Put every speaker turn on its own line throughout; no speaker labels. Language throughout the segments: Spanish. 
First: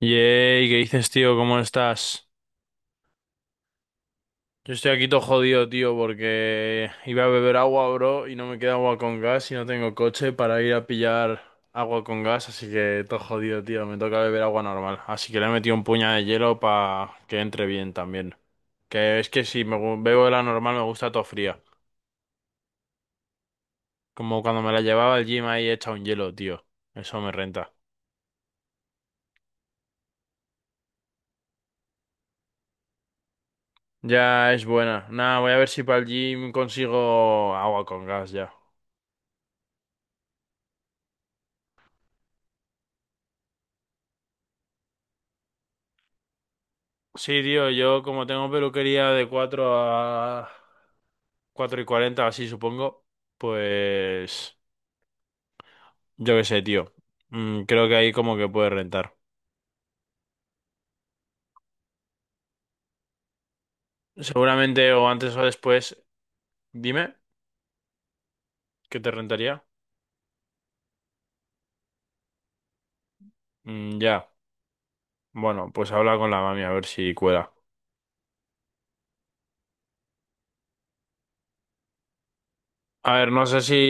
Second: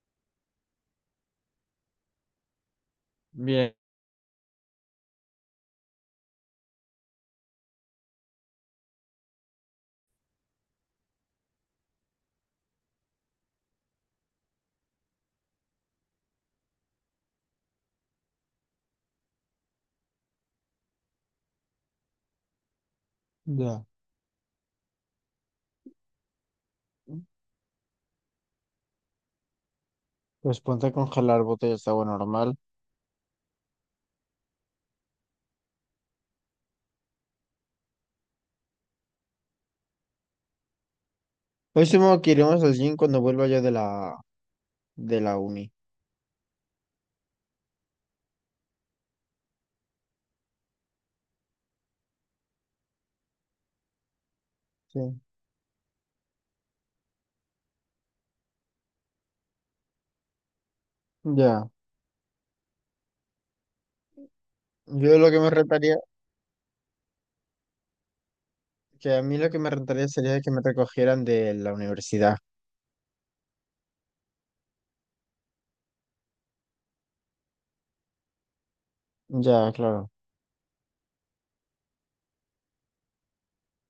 Yey, ¿qué dices, tío? ¿Cómo estás?
Bien.
Yo estoy aquí todo jodido, tío, porque iba a beber agua, bro, y no me queda agua con gas y no tengo coche para ir a pillar agua con gas, así que todo jodido, tío, me toca beber agua normal. Así que le he metido un puñado de hielo para que entre bien también. Que es que si bebo la normal me gusta todo fría.
Ya.
Como cuando me la llevaba al gym ahí hecha un hielo, tío. Eso me renta.
Pues ponte a congelar botellas de agua normal.
Ya es buena. Nada, voy a ver si para el gym consigo agua con gas ya.
Hoy supongo que iremos al gym cuando vuelva yo de la uni.
Sí, tío, yo como tengo peluquería de 4 a 4 y 40, así supongo, pues
Sí.
yo qué sé, tío. Creo que ahí como que puede rentar.
Ya.
Seguramente o
Yo lo
antes
que
o
me
después,
rentaría,
dime, ¿qué te
que a mí lo que
rentaría?
me rentaría sería que me recogieran de la universidad.
Mm, ya, bueno, pues habla con la mami a ver si cuela.
Ya, claro.
A ver, no sé si.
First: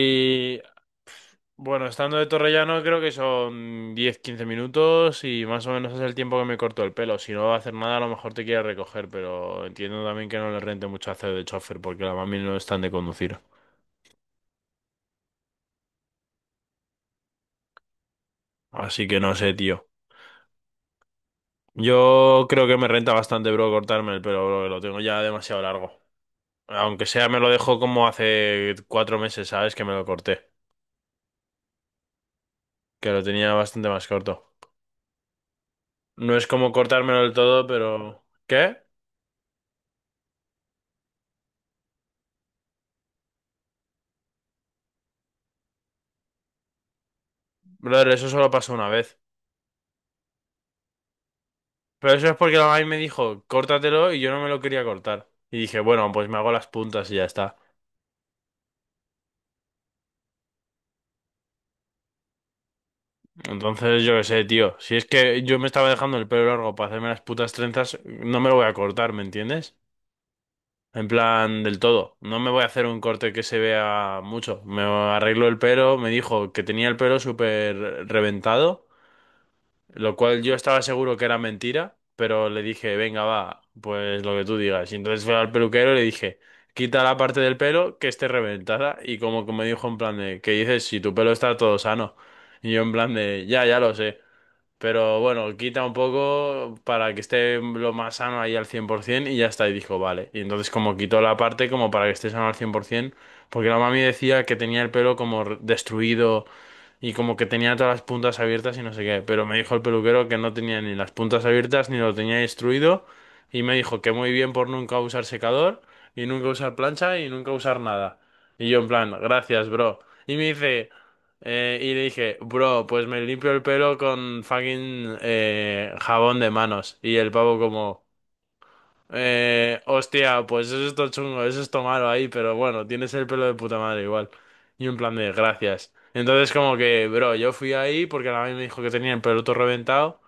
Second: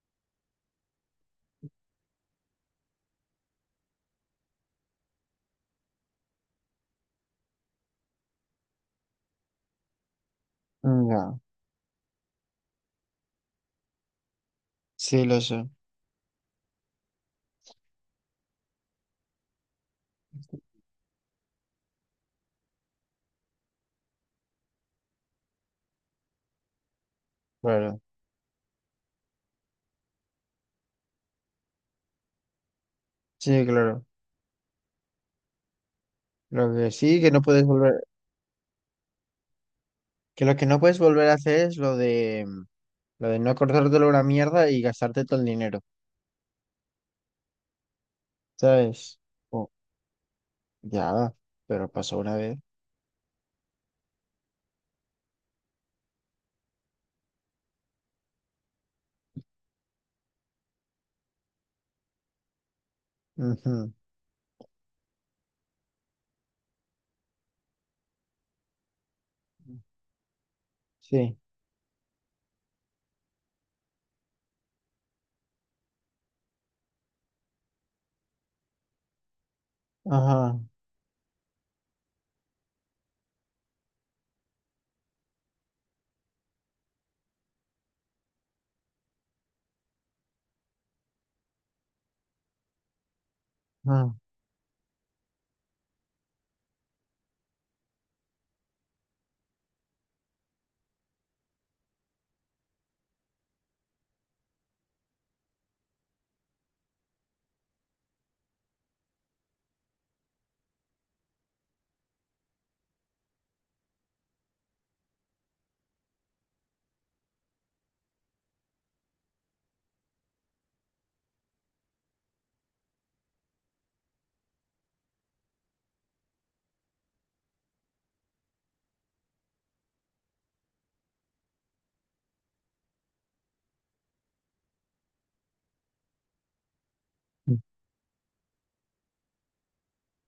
Bueno, estando de Torrellano creo que son diez quince minutos y más o menos es el tiempo que me corto el pelo. Si no va a hacer nada, a lo mejor te quiere recoger, pero entiendo también que no le rente mucho hacer
Ya.
de chofer porque la mami no están de conducir.
Sí, lo sé.
Así que no sé, tío. Yo creo que me renta bastante, bro, cortarme el pelo, bro, que lo tengo ya demasiado largo. Aunque sea, me lo dejó
Claro.
como hace 4 meses, ¿sabes? Que me lo corté. Que lo tenía
Sí,
bastante
claro.
más corto. No es como
Lo que sí,
cortármelo del todo, pero... ¿Qué?
que lo que no puedes volver a hacer es lo de no acordártelo una mierda y gastarte todo el dinero.
Brother, eso solo pasó una vez.
¿Sabes? Oh, ya. Pero
Pero
pasó
eso
una
es
vez.
porque la mami me dijo, córtatelo, y yo no me lo quería cortar. Y dije, bueno, pues me hago las puntas y ya está.
Ujú.
Entonces, yo qué sé, tío. Si es que yo me estaba dejando el pelo largo para hacerme las putas trenzas, no me lo voy a cortar, ¿me entiendes? En
Sí,
plan, del todo. No me voy a hacer un corte que se vea mucho. Me arreglo el pelo. Me dijo que tenía el pelo súper reventado. Lo cual yo
ajá,
estaba seguro que era mentira, pero le dije, venga, va, pues lo que tú digas. Y entonces fue al peluquero y le dije, quita la parte del pelo que esté reventada. Y como que me dijo en plan de, ¿qué dices si tu pelo está todo sano? Y yo en plan de, ya, ya lo
ajá,
sé. Pero bueno, quita un poco para que esté lo más sano ahí al 100% y ya está. Y dijo, vale. Y entonces como quitó la parte como para que esté sano al 100%, porque la mami decía que tenía el pelo como destruido y como que tenía todas las puntas abiertas y no sé qué, pero me dijo el peluquero que no tenía ni las puntas abiertas ni lo tenía instruido, y me dijo que muy bien por nunca usar secador y nunca usar plancha y nunca usar nada. Y yo en plan, gracias, bro. Y me dice, y le dije, bro, pues me limpio el pelo con fucking jabón de manos. Y el pavo como... hostia, pues eso es todo chungo, eso es todo malo ahí, pero bueno, tienes el pelo de puta madre igual. Y un plan de gracias. Entonces como que, bro, yo
mm,
fui ahí porque la mami me dijo que tenía el pelo todo reventado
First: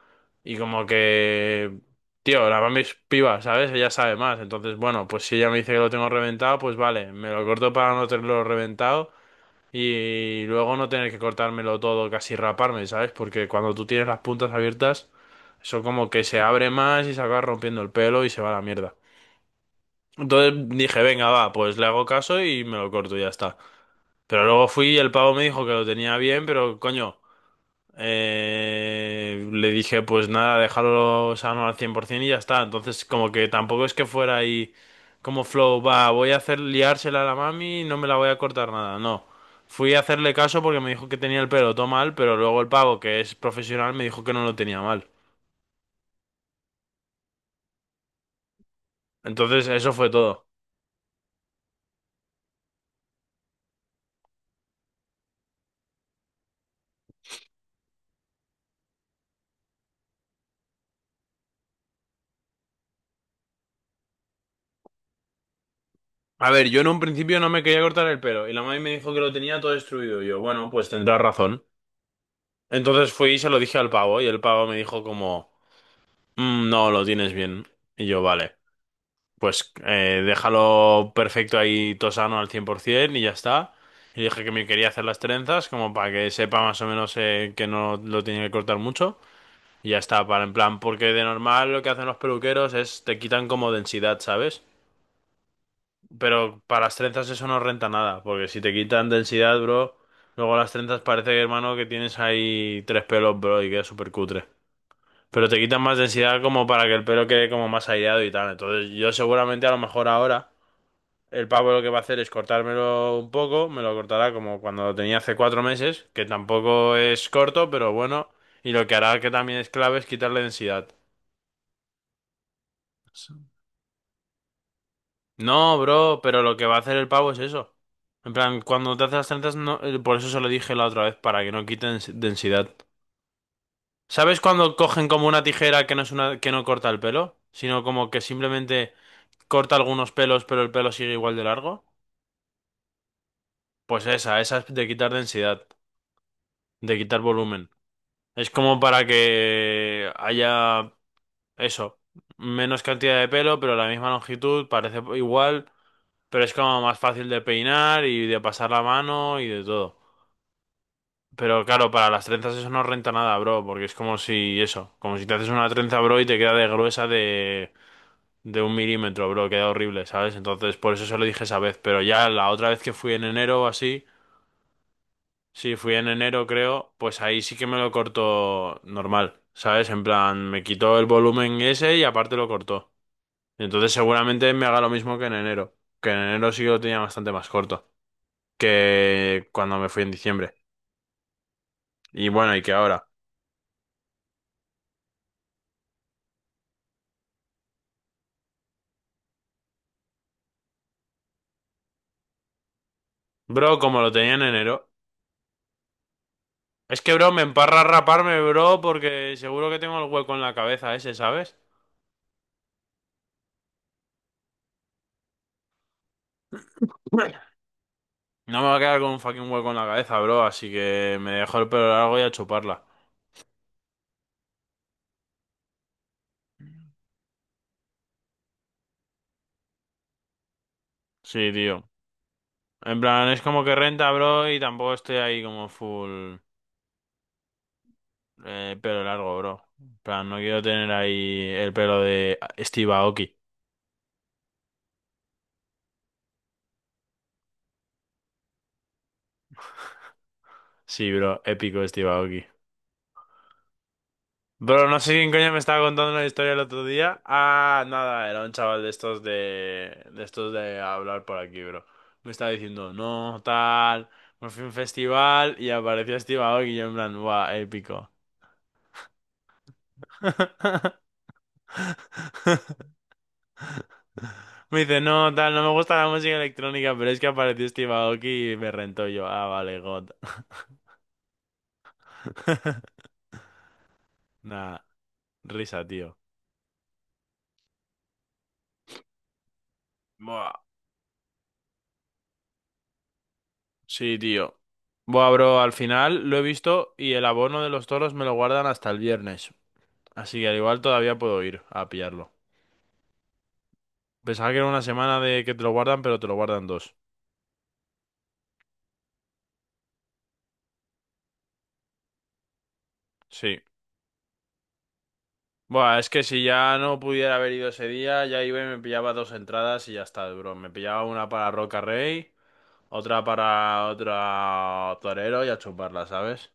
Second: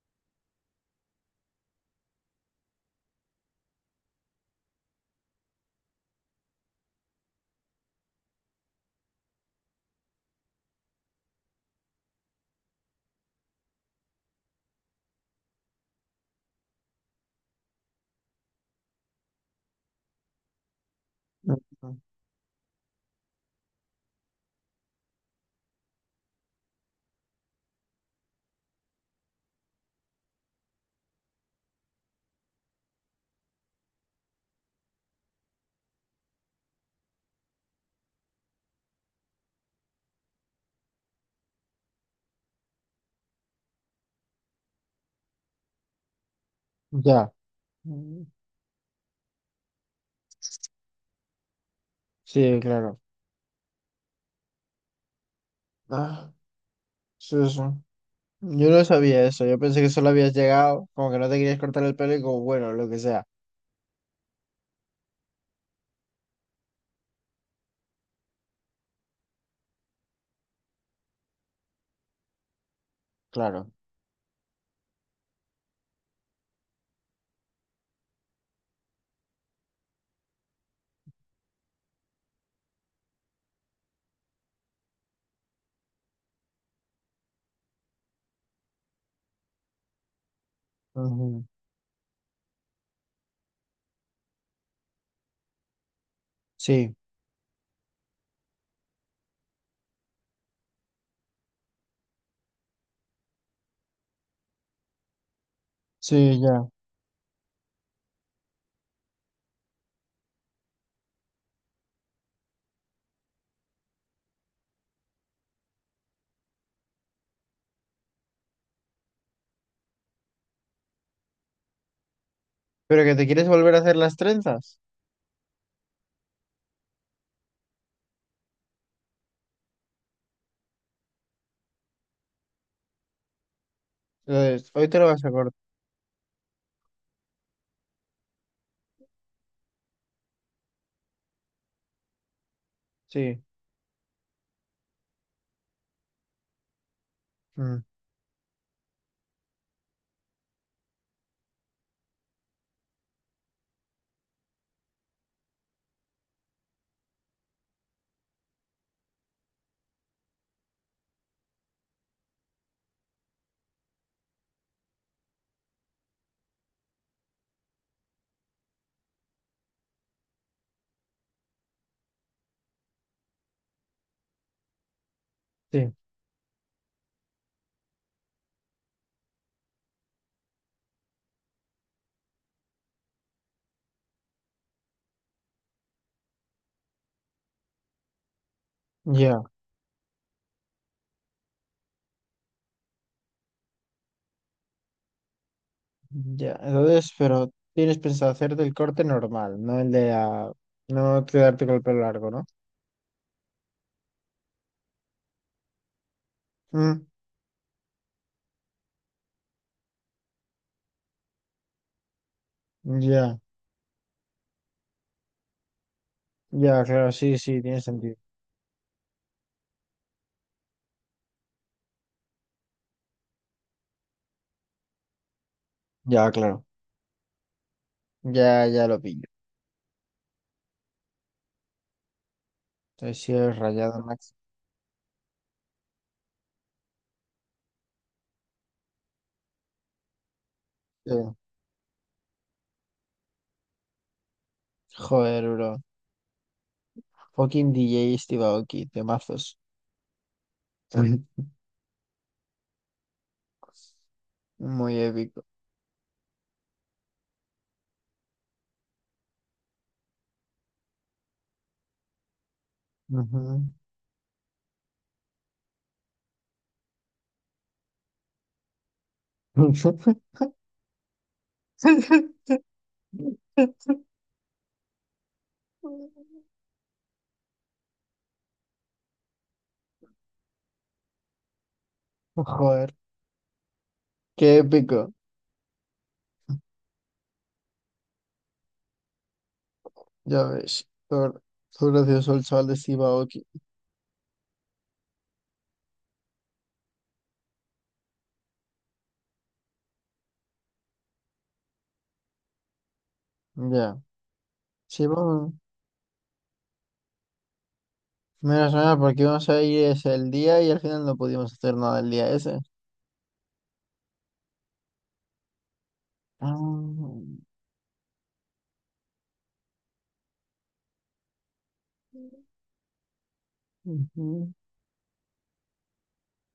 y como que, tío, la mami es piba, ¿sabes? Ella sabe más. Entonces, bueno, pues si ella me dice que lo tengo reventado, pues vale, me lo corto para no tenerlo reventado y luego no tener que cortármelo todo, casi raparme, ¿sabes? Porque cuando tú tienes las puntas abiertas, eso como que se abre más y se acaba rompiendo el pelo y se va a la mierda. Entonces dije, venga, va,
mm,
pues le hago caso y me lo corto y ya está. Pero luego fui y el pavo me dijo que lo tenía bien, pero coño, le dije, pues nada, déjalo sano al 100% y ya está. Entonces como que tampoco es que fuera ahí como flow, va, voy a hacer liársela a la mami y no me la voy a cortar nada, no. Fui a hacerle caso porque me dijo que tenía el pelo todo mal, pero luego el pavo, que es profesional, me dijo que no lo tenía mal.
mm, ya, mm,
Entonces eso fue todo.
sí, claro. Ah, sí, sí. Sí. Yo no sabía eso, yo pensé que solo habías llegado, como que no te querías cortar el pelo y como, bueno, lo que sea,
A ver, yo en un principio no me quería cortar el pelo y la mami me dijo que lo tenía todo destruido. Y yo, bueno, pues tendrás razón. Entonces fui y se lo
claro.
dije al pavo y el pavo me dijo como, "Mm, no, lo tienes bien." Y yo, vale, pues déjalo perfecto ahí, tosano al 100% y ya está. Y dije que me quería hacer las trenzas como para que sepa más o menos que no lo tenía que cortar mucho. Y ya está, para en plan, porque de
Ujú.
normal lo que hacen los peluqueros es te quitan como densidad, ¿sabes? Pero para
Sí,
las trenzas eso no renta nada, porque si te quitan densidad, bro, luego las trenzas parece, que, hermano, que tienes ahí tres pelos, bro, y queda súper cutre. Pero te quitan más
sí,
densidad
ya.
como para que el pelo quede como más aireado y tal. Entonces yo seguramente a lo mejor ahora el pavo lo que va a hacer es cortármelo un poco, me lo cortará como cuando lo tenía hace 4 meses, que tampoco es corto, pero bueno, y lo que hará que también es clave es quitarle densidad.
Pero que te quieres volver a hacer las trenzas,
No, bro, pero lo que va a hacer el pavo es eso. En plan, cuando te hace las trenzas, no, por eso se lo dije la otra vez, para que no quiten densidad. ¿Sabes
entonces,
cuando
hoy te lo
cogen
vas
como
a
una
cortar,
tijera que no es una, que no corta el pelo? Sino como que simplemente corta algunos pelos, pero el pelo sigue igual de largo.
sí,
Pues esa es de quitar densidad, de quitar volumen.
mm,
Es como para que haya eso, menos cantidad de pelo, pero la misma longitud, parece igual, pero es como más fácil de peinar y de pasar la mano y de todo. Pero claro, para las trenzas eso no renta nada, bro, porque es como si eso, como si te haces una trenza, bro, y te queda de gruesa de, un milímetro, bro, queda horrible, ¿sabes? Entonces, por eso se lo dije esa vez, pero ya la otra vez que fui en enero o así, sí,
sí,
fui en enero creo, pues ahí sí que me lo cortó normal, ¿sabes? En plan, me quitó el volumen ese y aparte lo cortó. Entonces seguramente me haga lo mismo que en enero sí que lo tenía bastante más corto
ya,
que cuando me fui en diciembre. Y bueno, y que ahora.
ya. Entonces, pero tienes pensado hacerte el corte normal, no el de la, no quedarte con el pelo largo, ¿no?
Bro, como lo tenía en enero. Es
Mm,
que, bro, me emparra raparme, bro, porque seguro que tengo el hueco en la cabeza ese, ¿sabes?
ya. Ya, claro, sí, sí, tiene sentido.
No me va a quedar con un fucking hueco en la cabeza, bro, así que me dejo el pelo largo y a chuparla.
Ya, claro. Ya, ya lo pillo.
Sí, tío. En
Entonces,
plan,
si
es
es
como que
rayado,
renta,
Max.
bro, y tampoco estoy ahí como full pelo largo, bro. En plan, no quiero tener
Sí.
ahí el pelo de Steve Aoki.
Joder, bro. Fucking DJ Steve Aoki, temazos.
Sí, bro,
Ujú.
épico Steve Aoki. Bro,
Muy
no sé quién
épico.
coño me estaba contando una historia el otro día. Ah, nada, era un chaval de estos de estos de hablar por aquí, bro. Me estaba diciendo, no, tal, me fui a un festival y apareció Steve Aoki y yo en plan, guau, épico.
Ujú.
Me dice, no, tal, no me gusta la música electrónica, pero es que apareció Steve Aoki y me rentó yo. Ah, vale, God.
Joder, qué
Nah,
épico.
risa, tío.
Ya ves. Por gracioso el chaval de Steve Aoki.
Sí, tío. Buah, bro, al final lo he visto y el abono de los toros me lo guardan hasta el viernes. Así que al igual todavía puedo ir a pillarlo.
Ya.
Pensaba que era una
Sí,
semana de
vamos.
que te lo guardan, pero te lo guardan dos.
Mira, suena porque íbamos a ir ese el día y al final no pudimos hacer nada el día ese.
Sí. Buah, es que si ya no
Ah,
pudiera haber ido ese día, ya iba y me pillaba dos entradas y ya está, bro. Me pillaba una para Roca Rey, otra para
ujú.
otro torero y a chuparla, ¿sabes?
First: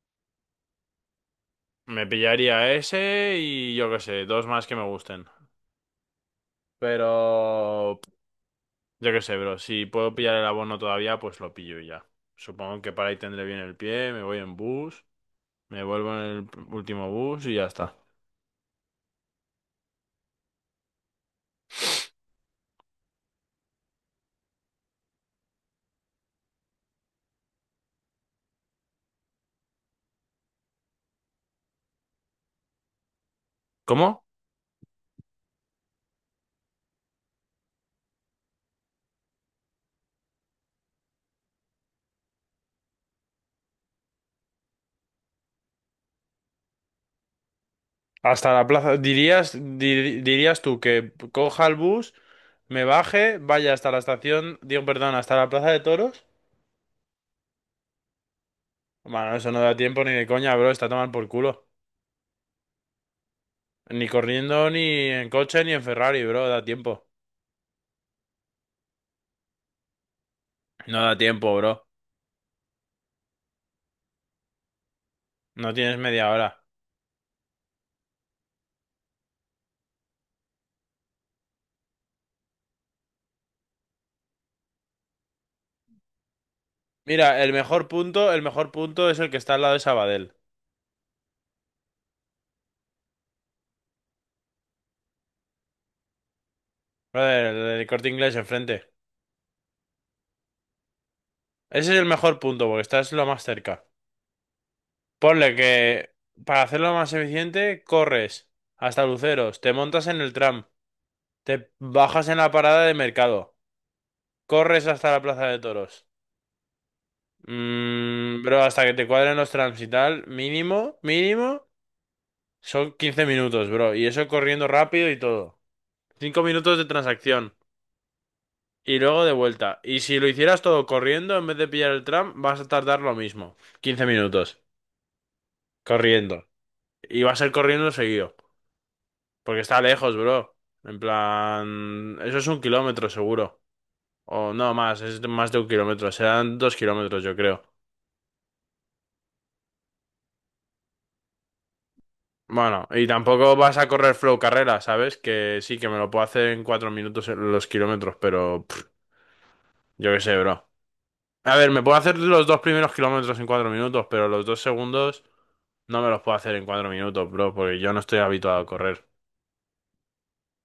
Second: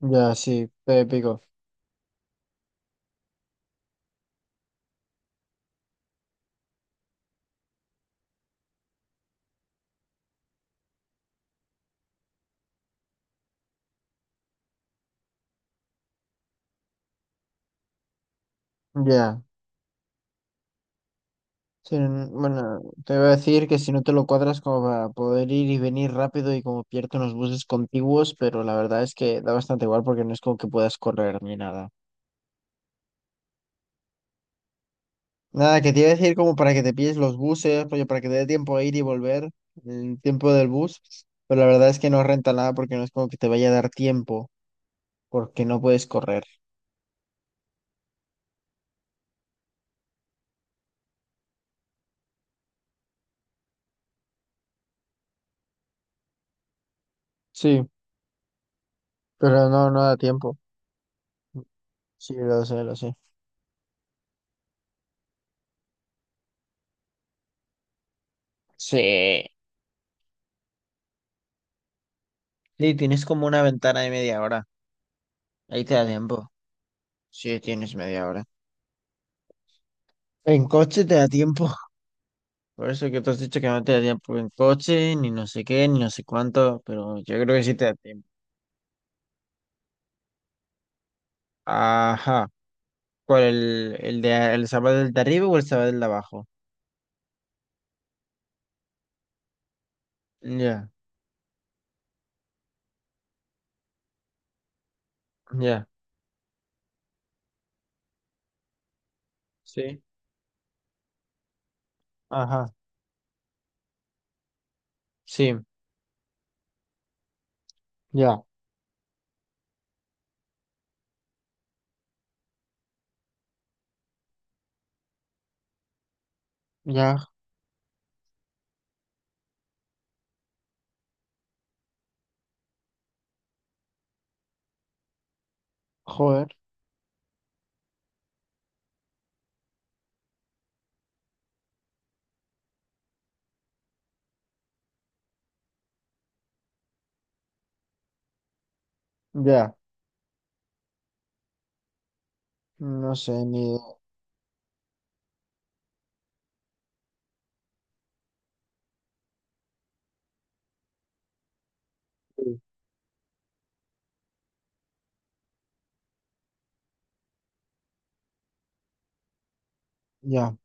Ya, sí, fue épico.
Me pillaría ese y yo qué sé, dos más que me gusten. Pero. Yo qué sé, bro. Si puedo pillar el abono todavía, pues lo pillo y ya. Supongo que para ahí tendré bien el pie, me voy en bus, me vuelvo en el último bus y ya está.
Ya. Sí, bueno, te voy a decir que si no te lo cuadras como para poder ir y venir rápido y como pierde unos buses contiguos, pero la verdad es que da bastante igual porque no es como que puedas correr ni nada.
¿Cómo?
Nada, que te iba a decir como para que te pilles los buses, rollo, para que te dé tiempo a ir y volver, el tiempo del bus, pero la verdad es que no renta nada porque no es como que te vaya a dar tiempo porque no puedes correr.
Hasta la plaza. ¿Dirías, dirías tú que coja el bus, me baje, vaya hasta la estación, digo, perdón, hasta la plaza de toros?
Sí,
Bueno, eso no
pero
da
no, no
tiempo ni
da
de coña,
tiempo.
bro. Está a tomar por culo.
Sí, lo sé, lo sé.
Ni corriendo, ni en coche, ni en Ferrari, bro. Da tiempo.
Sí.
No da tiempo, bro.
Sí, tienes como una ventana de media hora.
No
Ahí te
tienes
da
media
tiempo.
hora.
Sí, tienes media hora. En coche te da tiempo. Por eso que tú has dicho que no te da tiempo en coche, ni no sé qué, ni no sé cuánto, pero yo
Mira,
creo que sí te da tiempo.
el mejor punto es el que está al lado de Sabadell.
Ajá. ¿Cuál? ¿El de el sábado del de arriba o el sábado del de abajo?
Brother, el del Corte Inglés enfrente.
Ya,
Ese es el mejor punto, porque estás lo más cerca. Ponle que
ya.
para hacerlo más eficiente, corres hasta Luceros, te
Sí.
montas en el tram, te bajas en la
Ajá.
parada de mercado, corres hasta la Plaza
Sí.
de Toros. Mm,
Ya,
bro, hasta que te cuadren los trams y tal, mínimo, mínimo, son 15 minutos, bro. Y eso corriendo rápido y todo. 5 minutos de
ya,
transacción. Y luego de vuelta. Y si lo hicieras todo corriendo, en vez de pillar el tram, vas a tardar lo mismo, 15 minutos. Corriendo.
joder.
Y va a ser corriendo seguido. Porque está lejos, bro. En plan... Eso es 1 kilómetro seguro. O no más, es más de 1 kilómetro. Serán 2 kilómetros, yo creo.
Ya.
Bueno, y
No sé,
tampoco
ni.
vas a correr flow carrera, ¿sabes? Que sí, que me lo puedo hacer en 4 minutos en los kilómetros, pero... pff, yo qué sé, bro. A ver, me puedo hacer los 2 primeros kilómetros en 4 minutos, pero los dos segundos no me los puedo hacer en 4 minutos, bro, porque yo no estoy habituado a correr.
Ya.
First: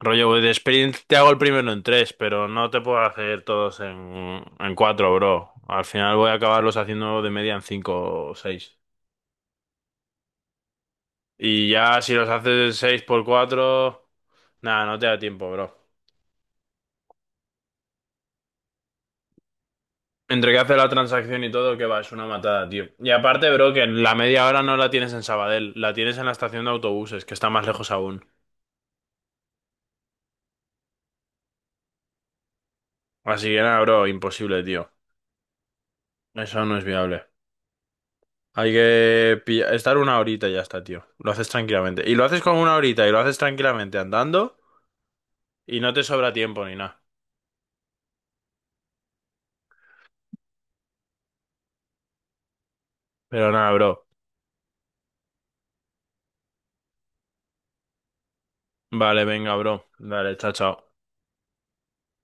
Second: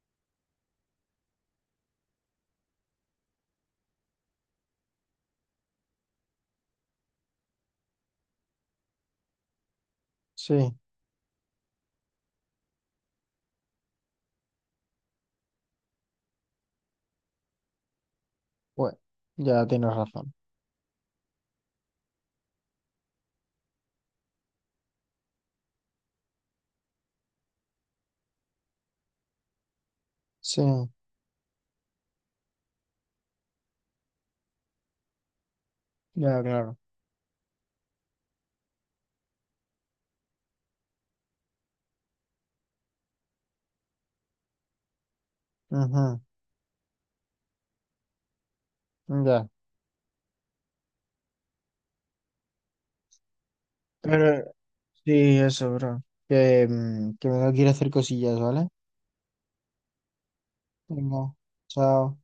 Rollo, voy de sprint te hago el primero en tres, pero no te puedo hacer todos en, cuatro, bro. Al final voy a acabarlos haciendo de media en cinco o seis.
Sí.
Y ya si los haces seis por cuatro, nada, no te da tiempo, bro.
Bueno, ya tienes razón.
Entre que hace la transacción y todo, que va, es una matada, tío. Y aparte, bro, que la media hora no la tienes en Sabadell, la tienes en la estación de autobuses, que está más lejos aún.
Sí.
Así que nada, bro, imposible, tío.
Ya,
Eso
claro.
no es viable. Hay que estar una horita y ya está, tío. Lo haces tranquilamente. Y lo haces con una horita y lo haces tranquilamente andando y no te
Ajá.
sobra tiempo ni nada.
Ya.
Pero nada, bro.
Pero sí, eso, bro. Que, que me tengo que ir a hacer cosillas, ¿vale?
Vale, venga, bro. Dale, chao, chao.
Venga, chao.